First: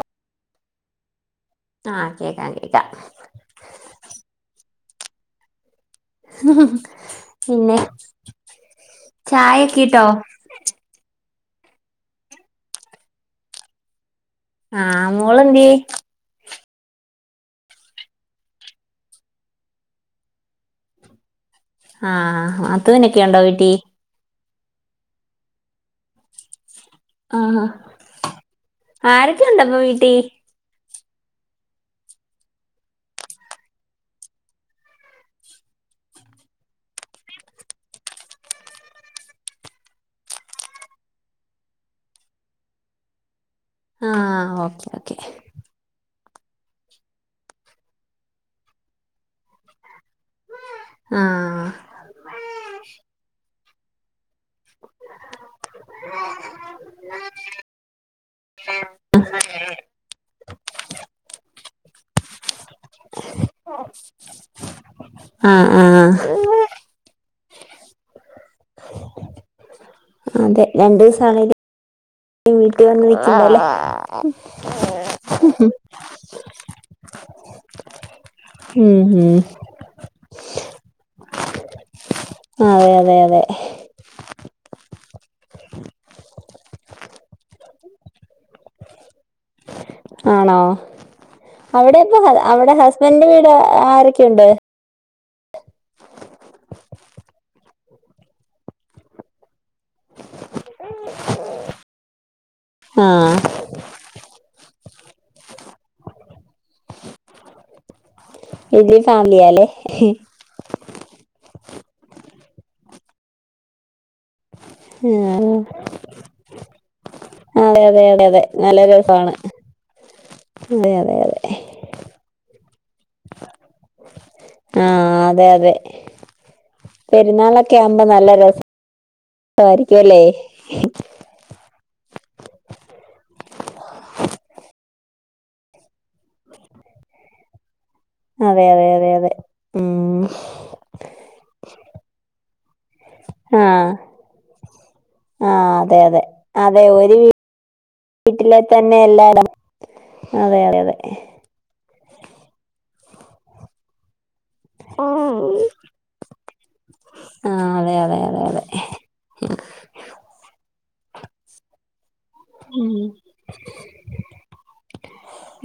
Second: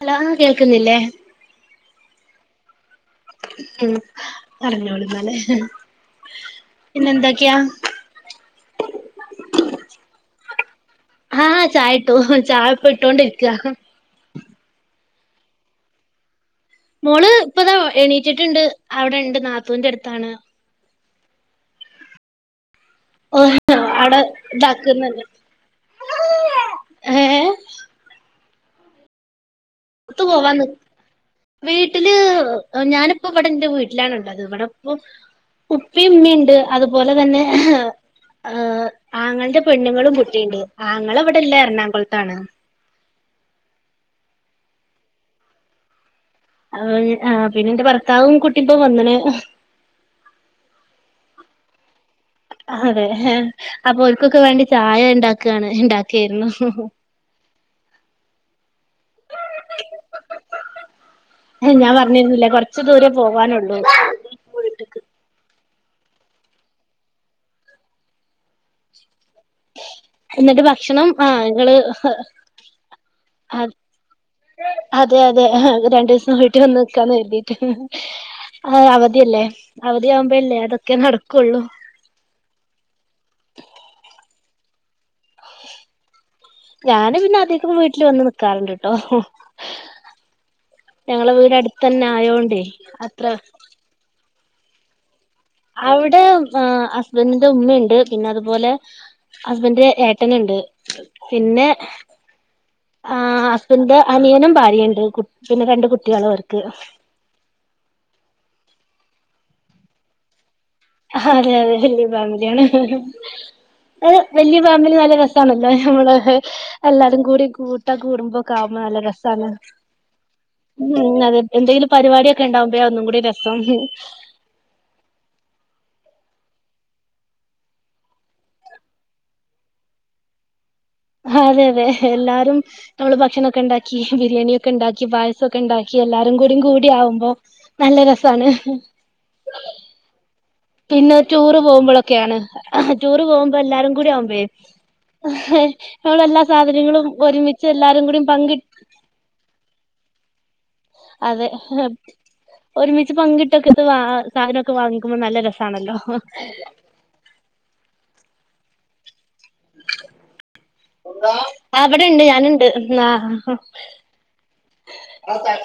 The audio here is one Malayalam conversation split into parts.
ഹലോ കേൾക്കുന്നില്ലേ ഇല്ല ഉം പറഞ്ഞോള എന്നാല് പിന്നെ ചായ കിട്ടോ ആഹ് ചായ ഇട്ടു ചായപ്പ ഇട്ടോണ്ടിരിക്കുക ആഹ് മോള്ന്തേ മോള് ഇപ്പതാ എണീറ്റിട്ടുണ്ട് അവിടെ ഉണ്ട് നാത്തൂന്റെ അടുത്താണ് ആഹ് നാത്തൂനോക്കെ ഉണ്ടോ വീട്ടി ഇതാക്കുന്നത് ആഹ് ഹാ ആരൊക്കെ ഉണ്ടപ്പൊ പുറത്ത് വീട്ടീല് പോവാൻ നി വീട്ടില് ഞാനിപ്പോ ഇവിടെ എന്റെ വീട്ടിലാണുള്ളത് ഇവിടെപ്പൊ ഉപ്പി ഉമ്മിണ്ട് അതുപോലെ തന്നെ ഏഹ് ആങ്ങളുടെ പെണ്ണുങ്ങളും കുട്ടിയുണ്ട് ആങ്ങള ഇവിടെല്ല എറണാകുളത്താണ് [inaudible] ആ ഓക്കേ ഓക്കേ അ ആ പിന്നെന്റെ ഭർത്താവും കുട്ടിപ്പോവന്നണ് ആ അതെ അപ്പോ മക്കൾക്കു വേണ്ടി ചായ ഉണ്ടാക്കയാണ് ഉണ്ടാക്കിരുന്നു മ്മ് ഏ ഞാൻ പറഞ്ഞിരുന്നില്ലേ കൊറച്ച ദൂരെ പോവാനുള്ളൂ ആഹ എന്നിട്ട് അതെ രണ്ടു ഭക്ഷണം ആഹ് ദിവസാണെ ഇങ്ങള് വീട്ടി വന്നു നിക്കണ്ടല്ലോ അതെ അതെഹെ രണ്ടു ദിവസം വീട്ടി വന്ന് നിക്കാന്ന് കരുതിട്ട് ആ ഉം ഉം അവധിയല്ലേ അവധിയ ആവുമ്പോല്ലേ അതൊക്കെ നടക്കുള്ളൂ അതെ അതെ അതെ ഞാന് പിന്നെ അധിക വീട്ടിൽ വന്ന് നിക്കാറുണ്ട്ട്ടോ ആണോ ഞങ്ങള വീട് അടുത്ത അവിടെ തന്നെ ഇപ്പൊ ആയോണ്ടേ അവിടെ അത്ര ഹസ്ബൻന്റെ വീട് ആരൊക്കെയുണ്ട് അവിടെ ഹസ്ബൻറിന്റെ ഉമ്മയുണ്ട് പിന്നെ അതുപോലെ ഹുസ്ബൻഡ് ന്റെ ഏട്ടനുണ്ട് പിന്നെ ആ ആഹ് ഹസ്ബൻഡിന്റെ അനിയനും ഭാര്യുണ്ട് കു പിന്നെ രണ്ട് കുട്ടികള അവർക്ക് വലിയ ഫാമിലിയല്ലേ അതെ അതെ വലിയ ഫാമിലിയാണ് [unintelligible] അത് വലിയ ഫാമിലി നല്ല ആഹ് രസാണല്ലോ നമ്മള് എല്ലാവരും കൂടി അതെ കൂട്ട അതെ അതെ അതെ കൂടുമ്പോക്കാവുമ്പോ നല്ല രസാണ് രസമാണ് അതെ അതെ ഉം അത അതെ എന്തെങ്കിലും പരിപാടിക്കെ ഉണ്ടാവുമ്പ ഒന്നും കൂടി രസം ആ അതെ അതെ പെരുന്നാളൊക്കെ ആകുമ്പോ നല്ല രസംസമായിരിക്കുംല്ലേ ഹ അതെ അതെ എല്ലാരും നമ്മള് ഭക്ഷണൊക്കെ ഉണ്ടാക്കി ബിരിയാണിയ ഒക്കെ ഉണ്ടാക്കി പായസമൊക്കെ ഉണ്ടാക്കി എല്ലാരും കൂടി ആവുമ്പോ നല്ല രസാണ് അതെ അതെ അതെ ഉ പിന്നെ ടൂർ പോകുമ്പോഴൊക്കെയാണ് ടൂർ പോകുമ്പോൾ ആഹ് എല്ലാരും കൂടി ആവുന്ബെ ആഹ് [unintelligible] അതെ നഞൾ അതെ എല്ലാ അതെ സാധനങ്ങളും ഒരു ഒരുമിച്ച് എല്ലാരും കൂടി പങ്കിട്ട [inaudible] അതെയ അതെ അതെ അതെഹ് ഒരുമിച്ച് പങ്കിട്ടൊക്കെ ഇത് വ സാധനമൊക്കെ വാങ്ങിക്കുമ്പോ ആഹ് നല്ല രസാണല്ലോ അതെ [unintelligible] [unintelligible] ആ അവിടെ ഉണ്ട് ഞാനുണ്ട് ആ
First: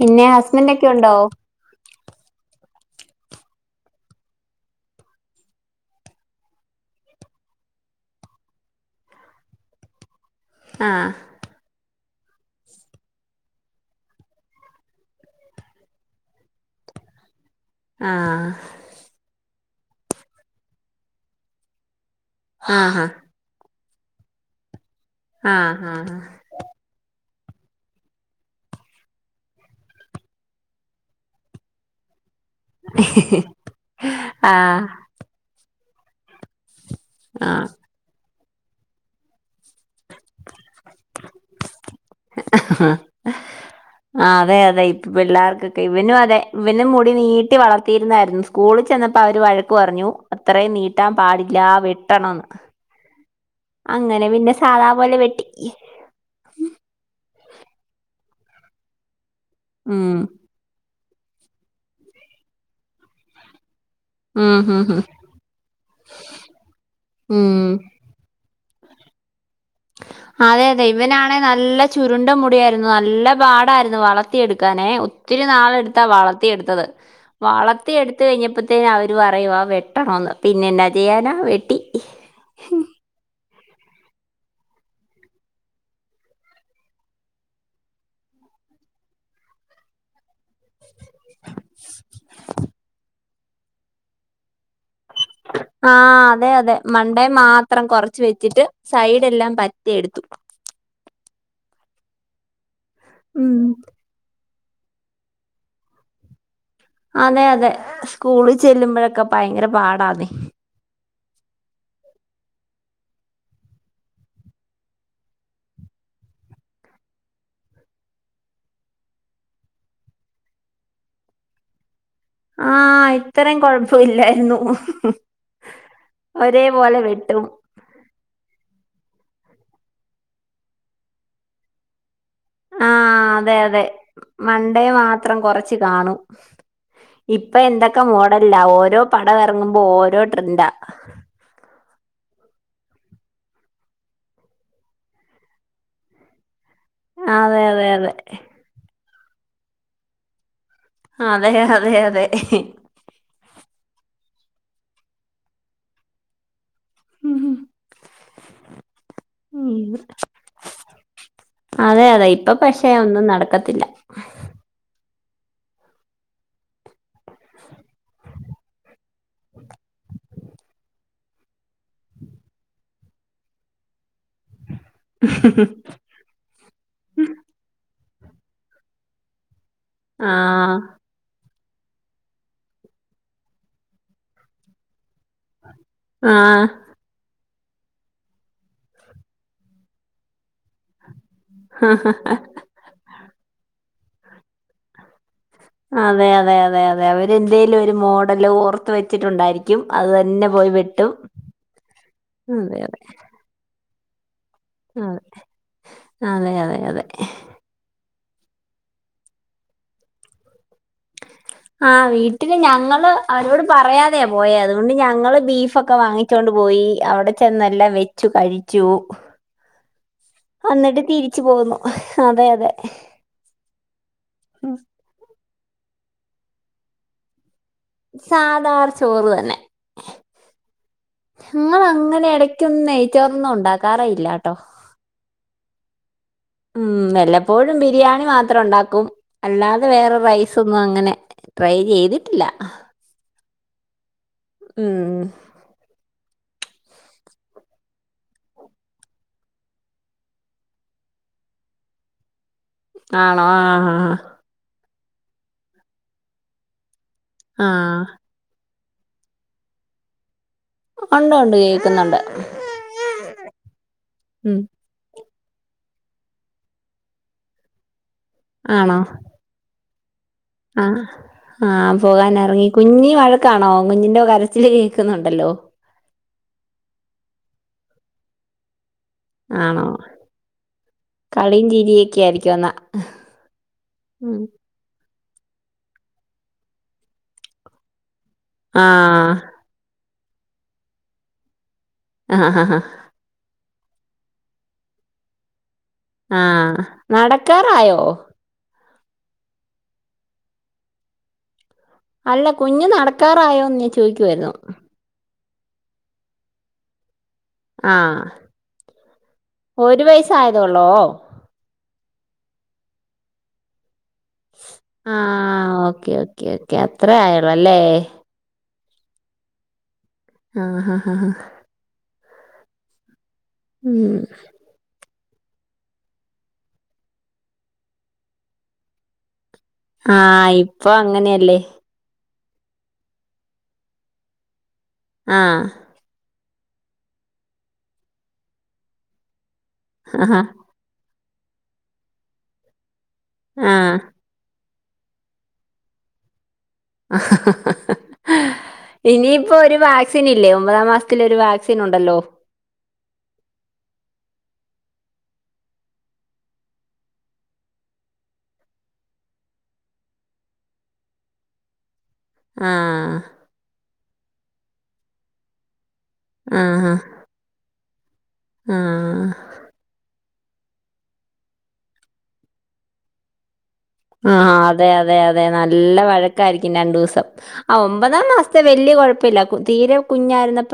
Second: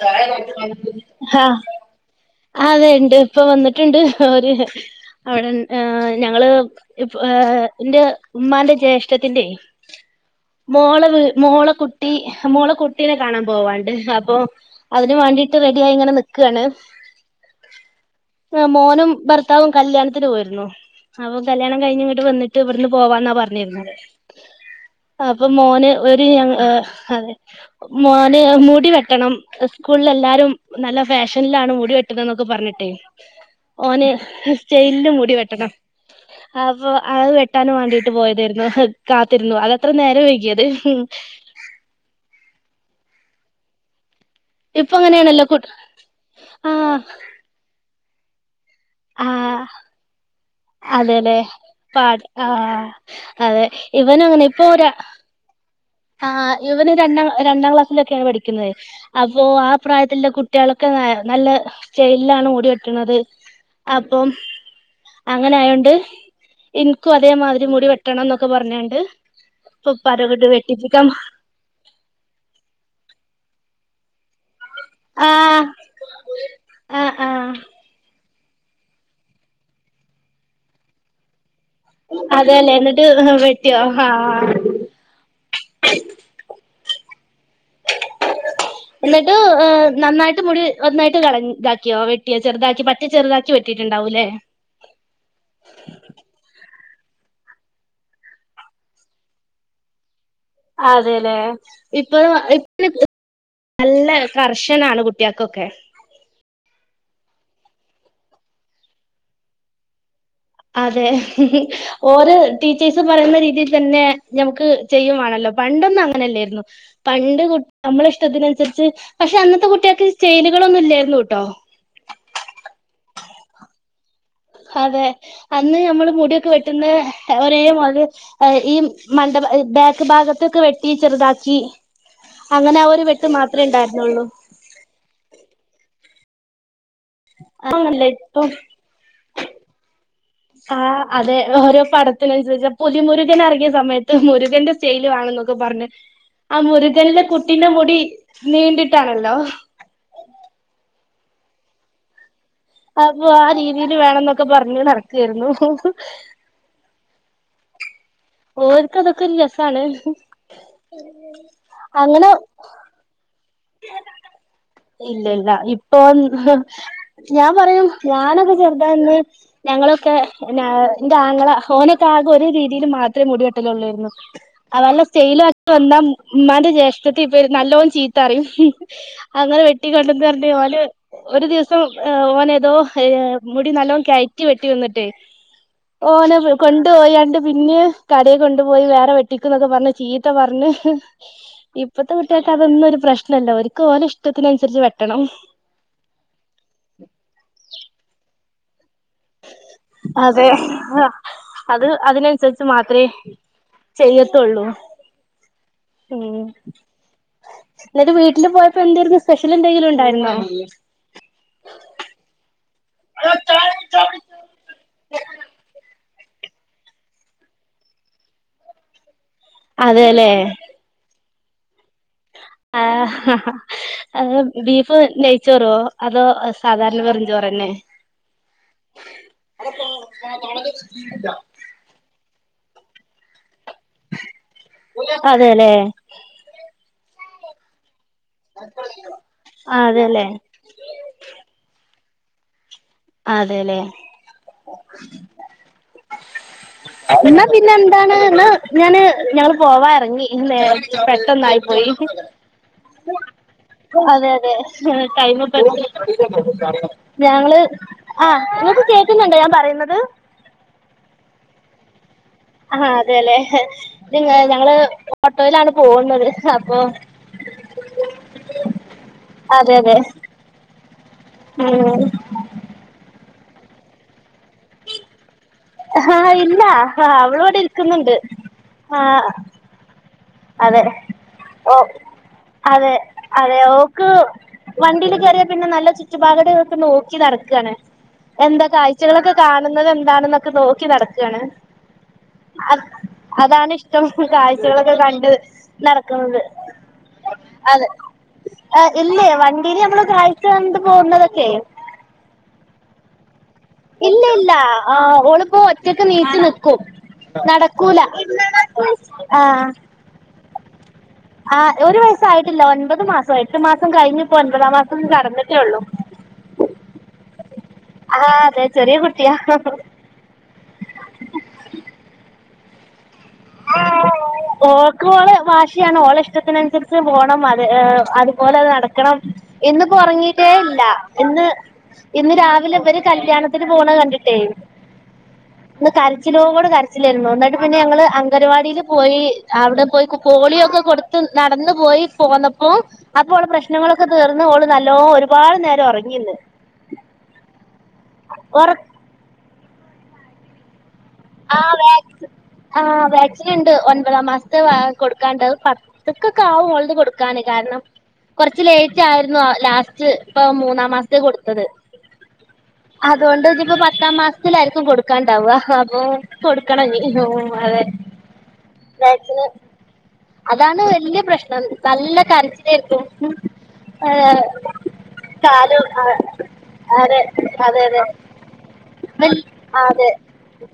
പിന്നെ ഹസ്ബൻഡ് ഒക്കെ ഉണ്ടോ ഹ അതെയ ഉണ്ട് ഇപ്പൊ വന്നിട്ടുണ്ട് ഒര് അവിടെ ഞങ്ങള് ഇ ഇന്റെ ഉമ്മാന്റെ ജ്യേഷ്ഠത്തിന്റെ ആഹ് മോളവി മോളക്കുട്ടി മോളക്കുട്ടീനെ കാണാൻ പോവാണ്ട് ഹ് അപ്പൊ അതിന് വേണ്ടിട്ട് റെഡി ആയി ഇങ്ങനെ നിക്കാണ് ആഹ് അ മോനും ഭർത്താവും കല്യാണത്തിന് പോയിരുന്നു അപ്പൊ കല്യാണം കഴിഞ്ഞി ന്ന് വന്നിട്ട് ഇവിടുന്ന് ആഹ് പോവാന്നാ പറഞ്ഞിരുന്നത് അപ്പൊ ആഹ് മോന് ഒരു ആഹ് ഞഹെ അതെ മോന് മു മുടി വെട്ടണം സ്കൂളിൽ എല്ലാരും നല്ല ഫാഷനിലാണ് മുടി വെട്ടുന്നത് ന്നക്കെ ക്കെ പറഞ്ഞിട്ടേ ഓൻ ആഹ് സ്റ്റൈലിൽ മുടി വെട്ടണം അപ്പോ അത് വെട്ടാനും ആഹ് വണ്ടിട്ട് പോയതായിരുന്നു [unintelligible] കാത്തിരുന്നു അതെത്ര നേരം വൈകിയത്? ആ [unintelligible] അ അതെ അതെ ഇപ്പൊ ഇപ്പ അങ്ങനെയാണല്ലോ കു പിള്ളേർക്കൊക്കെ ഇവനും അതെ ഇവനും ആഹ് മുടി നീട്ടി വളർത്തിയിരുന്നായിരുന്നു. സ്കൂളിൽ ചെന്നപ്പോ അവര് ആഹ് വഴക്ക് പറഞ്ഞു അത്രയും നീട്ടാൻ അതെല്ലേ പാടില്ല പാ വെട്ടണംന്ന് ആഹ് അതെ ഇവനും അങ്ങനെ പിന്നെ ഇപ്പൊ സാദാ ഒരാ പോലെ വെട്ടി ആ ഇവന് രണ്ടാം രണ്ടാം ക്ലാസ്സിലൊക്കെയാണ് പഠിക്കുന്നത്, അപ്പോ ആ ഉം പ്രായത്തിലുള്ള കുട്ടികളൊക്കെ ന നല്ല സ്റ്റായിലിലാണ് മുടി വെട്ടണുന്നത് അപ്പം ഉം ഉം ഉം അങ്ങനെ ആയോണ്ട് നിക്കും അതേമാതിരി ഉം മുടി വെട്ടണം എന്നൊക്കെ പറഞ്. [unintelligible] ഇപ്പ ഇപ്പനകൊണ്ട് വേ അതെ ഇവനാണെ നല്ല ചുരുണ്ട മുടിയായിരുന്നു നല്ല പാടായിരുന്നു വളർത്തിയെടു ക്കാനെ ആ ഒത്തിരി നാള എടുത്താ വളർത്തിയ എടുത്തത് ആ ആ വളർത്തിയ എടുത്ത് എടുത്ത് കഴിഞ്ഞപ്പോഴത്തേ അവര് പറയുവാ വെട്ടണോന്ന് പിന്നെ എന്നാ ചെയ്യാനാ വെ അതെല്ലെ എന്നിട്ട് ട്ടിയോ ഹ [unintelligible] എന്നിട്ട് നന്നായിട്ട് മുടി- ഒന്നായിട്ട് കളഞ്ഞിതാക്കിയോ വെട്ടിയോ ചെറുതാക്കി പറ്റി ചെറുതാക്കി വെട്ടിയിട്ടുണ്ടാവൂല്ലേ? ആഹ് അതെ അതെ. മണ്ടെ മാത്രം കൊറച്ച് വെച്ചിട്ട്, സൈഡെല്ലാം പറ്റി എടുത്തു. അതെല്ലേ ഇപ്പൊ ഇപ്പ ഉം നല്ല കർശനാണ് കുട്ടികക്കൊക്കെ അതെ അതെ സ്കൂളിൽ ചെല്ലുമ്പോഴൊക്കെ ഭയങ്കര പാടാന്നെ- അതെ ഓരോ ടീച്ചേഴ്സും പറയുന്ന രീതിൽ തന്നെ ഞമുക്ക് ചെയ്യുവാണല്ലോ പണ്ടൊന്നും അങ്ങനെയല്ലാരുന്നു പണ്ട് നമ്മള് ഇഷ്ടത്തിനുസരി പക്ഷെ അന്നത്തെ കുട്ടികൾക്ക് സ്റ്റെ - കുട്ടികളൊ [unintelligible] ന്നും ഇല്ലായിരുന്നു ട്ടോ ആഹ് ഇത്രയും കൊഴപ്പയില്ലാ - അതെ അന്ന് ഞമ്മള് മുടിയൊക്കെ വെട്ടുന്ന ഒരേപോലെ വെട്ടും ഒരേ മണ്ഡപ ബാക്ക് ഭാഗത്തൊക്കെ വെട്ടി ചെറുതാക്കി അങ്ങനെ ആ ഒരു ആഹ് വെട്ട് അതെ മാത്രേ അതെ ണ്ടാരുന്നോള്ളു. മൺഡേ മാത്രം കൊറച്ച് കാണും ഇപ്പൊ എന്തൊക്കെ [unintelligible] ഇപ്പോം മോഡലിലാ ഓരോ പടം എറങ്ങുമ്പോ ഓരോ ട്രെൻഡാ ആ അതെ ഓരോ പട ത്തിനനുസരിച്ച പുലി മുരുകൻ എറങ്ങിയ സമയത്ത് മുരുകൻന്റെ സ്റ്റാല് വേണെന്നൊക്കെ പറഞ്ഞ് ആ മുരുകനന്റെ അതെ കുട്ടീന്റെ അതെ മുടി അതെ നീണ്ടിട്ടാണല്ലോ? അതെ അതെ അതെ അപ്പോ ആ രീതില് വേണം ന്നൊക്കെ പറഞ്ഞു നടക്കാരുന്നു. [unintelligible] ഓര്ക്ക് അതൊക്കെ ഒരുരസാണ്. അതെ അതെ ഇപ്പോ പഷേ ഒന്നും നടക്കത്തില്ല. ഇല്ല ഇല്ല ഇപ്പോ ഞാൻ പറയും ഞാനൊക്കെ ചെറുതാന്ന് ഞങ്ങള ക്കെ ഇന്റെ ആങ്ങള ഓനൊക്കെ ആകെ ഒരേ രീതില് മാത്രമേ മുടിവെട്ടലൊള്ളരുന്നു. അവല്ല സ്റ്റെയിലുംക്കെ വന്ന ഉമ്മാന്റെ ജേഷ്ഠത്തി [unintelligible] ത്തറയും അങ്ങനെ വെട്ടി [unintelligible] ആഹ് ഓന് ഒരു ദി സോം ഓനെതോ മുടി നല്ലോ കയറ്റി വെട്ടി വന്നിട്ടേ ഓനെ ആഹ് കൊണ്ടു പോയാണ്ട് പിന്നെ കടയെ കൊണ്ടുപോയി വേറെ വെട്ടിക്കുന്നൊക്കെ പറഞ്ഞ് ചീത്ത പറഞ്ഞ് ഹ് ഇപ്പത്തെ കുട്ടികക്ക് അതോന്നും ഒരു ല്ല ഒരുക്ക് ഒരെ ഇഷ്ടത്തിനുസരിച്ച് വെട്ടണം അതെ അതെ അതെ അതെ അവര്ന്തേലും ഒരു മോഡല് ഓർ ത്ത് വെച്ചിട്ടോണ്ടാരിക്കും അത് അതെ തന്നെ പോയി വെട്ടും. അത് അതിനനുസരിച്ച് അതെ അതെ മാത്രേ ത്തൊള്ളൂ അതെ ഉം അതെ അതെ അതെ എന്നിട്ട് വീട്ടില് പോയപ്പോ എന്താരുന്നു സ്പെഷ്യൽ എന്തെങ്കിലും ഉണ്ടായിരുന്നോ? ആഹ് വീട്ടി ഞങ്ങള് അവരോട് പറയാതെയാ പോയ അതുകൊണ്ട് ഞങ്ങള് ബീഫ് ഒക്കെ വാങ്ങി വച്ചോണ്ട് പോയി അവിടെ ചെന്നെല്ലാം വെച്ചു കഴിച്ചു അതെല്ലേ എന്നിട്ട് തിരിച്ചു പോന്നു അതെ അതെ ഉം. ബീഫ് നെ ചോറോ അതോ സാധാരണ വെറും ചോറ് തന്നെ സാതാ ചോറ് തന്നെ ഞങ്ങൾ അങ്ങനെ എട ടകെന്നും നെയ്ച്ചോറൊന്നും ഉണ്ടാക്കാറയില്ലാട്ടോ അതെല്ലേ ഉം വല്ലപ്പോഴും ബിരിയാണി മാത്രം ഉണ്ടാക്കും അല്ലാതെ വേറെ അതെല്ലേ റൈസ ഒന്നും അങ്ങനെ ട്രൈ ചെയ്തിട്ടില്ല അതെല്ലെ ഉം ഇന്നാ പിന്നെ എന്താണ് എന്നാ ഞാന് ഞങ്ങള് പോവാ ഇറങ്ങി പെട്ടന്നായി പോയി ആണോ ആഹ് അതെ അതെ മ് ടൈമ് ഇപ്പേ എത്ര ഞങ്ങള് ആഹ് ആഹ് ഇങ്ങക്ക് കേക്കുന്നുണ്ടോ ഞാൻ പറയുന്നത് ഉണ്ട് ഉണ്ട് കേക്കുന്നുണ്ട് ആഹ് അതെല്ലേ നിങ്ങ ഉം ഞങ്ങള് ഓട്ടോയിലാണ് പോവുന്നത് അപ്പൊ ആണോ അതെ അതെ ആ ആഹ് ഉം പോകൻ ഇറങ്ങി കുഞ്ഞി വഴ ണോ കുഞ്ഞിന്റെ കരച്ചിൽ കേൾക്കുന്നുണ്ടല്ലോ ആ അവള് ഇവിടെ ഇരിക്കുന്നുണ്ട് ആഹ് ആണോ അതെ കളിയും ഓഹ് ചിരിയൊക്കെ ആയിരിക്കും എന്നാ അതെ അതെ ഓക്ക് ഉം വണ്ടിൽ കേറിയ പിന്നെ നല്ല ചുറ്റുപാകടൊക്കെ നോക്കി നടക്കാണ് എന്താ കാഴ്ചകളൊക്കെ ആഹ് കാണുന്നത് എന്താണെന്ന് നോക്കി നടക്കാണ് ആഹ് അതാണ് കാഴ്ചകളൊക്കെ കണ്ട് നടക്കുന്നത് ആഹ് അതെ നടക്കാറായോ ആഹ് ഇല്ലേ വണ്ടിൽ നമ്മൾ കാഴ്ച കണ്ട് പോകുന്നതൊക്കെ അല്ല കുഞ്ഞ് നടക്കാറായോ ഇല്ല ഇല്ല ആഹ് ഓള് ഇപ്പൊ ഒറ്റക്ക് നീച്ച് നിക്കും നടക്കൂല ആഹ് ആഹ് ള്ളോ ആഹ് ഒരു വയസ്സ് ആയിട്ടില്ല ഒൻപത് മാസം എട്ട് മാസം കഴിഞ്ഞു ഒൻപതാം മാസം ആഹ് കടന്നിട്ടേള്ളൂ ഓക്കെ ഓക്കെ ഓക്കെ അത്രേ ആയുള്ളൂ അല്ലേ ആഹ് അതെ ചെറിയ കുട്ടിയാ ആഹ് ആഹ് ആഹ് ഉം ഓള് ഭാഷയാണ് ഓളെ ഇഷ്ടത്തിനനുസരിച്ച് പോകണം അത്അതുപോലെ അത് നടക്കണം ഇന്ന് ഉറങ്ങിട്ടേ ആഹ് ഇല്ല ഇപ്പൊ ഇന്ന് അങ്ങനെയല്ലേ ഇന്ന് രാവി ഇവര് കല്യാണത്തിന് പോണ കണ്ടിട്ടേ ആഹ് ച്ചിലോട് കരച്ചിലോട് കരച്ചില്ലായിരുന്നു എന്നിട്ട് പിന്നെ ഞങ്ങൾ അംഗരവാടിയിൽ പോയി അവിടെ പോയി പോളിയോ ഒക്കെ കൊടു നടന്നു പോയി പോന്നപ്പോ അപ്പോ ഓള ആഹ് പ്രശ്നങ്ങളൊക്കെ തീർന്ന് ഓള് നല്ലോ ഒരുപാട് നേരം ഉറങ്ങിന്ന് ഉറ ഇനിയിപ്പോ ഒരു വാക്സിൻ ഇല്ലേ ഒമ്പതാം മാസ ആഹ് ആഹ് വാക്സ് വാക്സിനിണ്ട് ഒൻപതാം മാസം പത്ത് കൊടുക്കാണ്ടത് പത്തക്കൊക്കെ ആവും അവളത് കൊടുക്കാന് കാരണം കൊറച്ച് ലേറ്റ് ആയിരുന്നു ലാസ്റ്റ് ഇപ്പൊ മൂന്നാം മാസത്തെ കൊടുത്തത് ആഹ് അതുകൊണ്ട് ഇനിപ്പ പത്താം മാസത്തിലായിരിക്കും കൊടുക്കാണ്ടാവുക ഹ- ഓ ഓക്ക് ആഹ് കൊടുക്കണംഞി [unintelligible] ആഹ് - അതാണ് വല്യ പ്രശ്നം നല്ല കരച്ചിലായിര്ക്കും- ആഹ് അതെ അതെ അതെ കാലും നല്ല ആഹ് വഴക്കായിരിക്കും അതെ രണ്ടൂസം അതെ ആഹ് അതെ ഒമ്പതാം മാസ്ത്ത ത്തെ വലൃ വൽ കൊഴപ്പയില്ലാക്കും തീരെ അതെ കുഞ്ഞായിരുന്നപ്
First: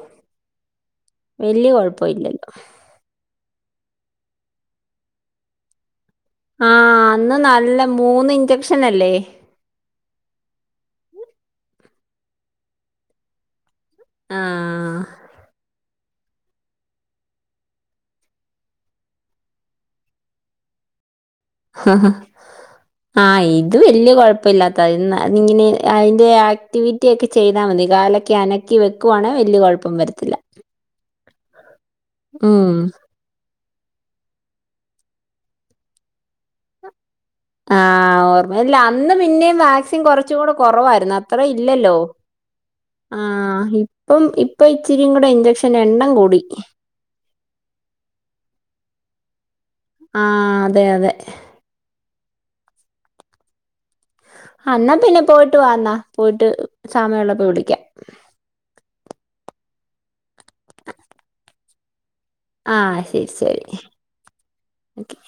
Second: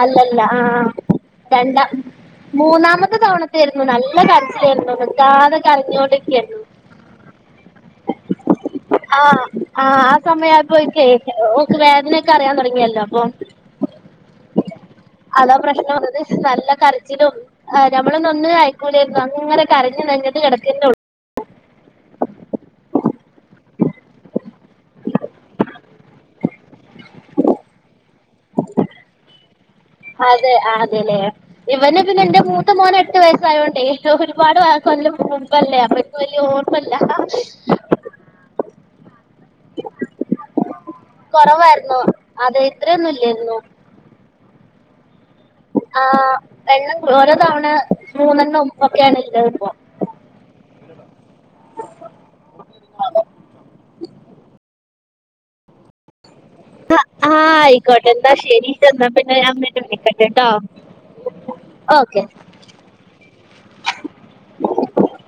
അല്ലല്ല ആഹ്- വല്യ രണ്ടാ കുഴപ്പമില്ലല്ലോ മൂന്നാമത്തെ തവണത്തെയാരുന്നു നല്ല കരച്ച് ലായിരുന്നു നിക്കാതെ കരഞ്ഞോണ്ടി ആഹ് അന്ന് നല്ല മൂന്ന് ഇഞ്ചക്ഷ്നല്ലേ? ഈ സമയായപ്പോയിക്കേ ഓക്ക് വേദനയൊക്കെ അറിയാൻ തുടങ്ങിയല്ലോ അപ്പൊ ആഹ് അതാ പ്രശ്നം വന്നത് നല്ല കരച്ചിലും നമ്മളെ ഒന്നിനും അയക്കൂലായിരുന്നു അന്ന്ങ്ങനെ കരഞ്ഞു നഞ്ഞത്ത് കിടക്കത്തെ ഉള്ളൂ ഹ ഹ ആഹ് ഇത് വല്യ കൊഴപ്പില്ലാത്ത ഇന്ന് അതി ഇങ്ങനെ അതിന്റെ ആക്ടിവിറ്റി ഒക്കെ ചെയ്താൽ മതി കാലൊക്കെ അനക്കി വെക്കുവാണെ വലിയ കുഴപ്പം വരത്തില്ല ആ അതെ ഇവനെ പിന്നെ എന്റെ മൂത്ത ഉം മോൻെ എട്ട് വയസ്സായതോണ്ട് ഒരുപാട് [unintelligible] മുമ്പല്ലേ അപ്പം ഇൻക്ക വലിയ ഓർമ്മല്ല ഹഹ ആഹ് ഓർമ്മയില്ല. അന്ന് പിന്നേും വാക്സിൻ കുറച്ച് കൂടെ കുറവായിരുന്നു അത്രം ഇല്ലല്ലോ കൊറവായിരുന്നു അത് ഇത്രയൊന്നും ഇല്ലായിരുന്നു ആഹ് ഇപ്പം ഇപ്പൊ ഇച്ചിരി കൂടെ ഇഞ്ചക്ഷന്റെ ആ എണ്ണം കൂടി. എണ്ണം ഓരോ തവണ മൂന്നെണ്ണം ഒക്കെയാണ് ഉള്ളത് ഇപ്പോ ആ അതെ അതെ ആ അാ പിന്നെ പോയിട്ട് വാന്നാ പോയിട്ട് സമയമള്ളപ്പോ വിളിക്കാം വിളിക്കണ്ട്ട്ടോ ഓക്കെ ആഹ് ശരി ശരി ഒക്കെ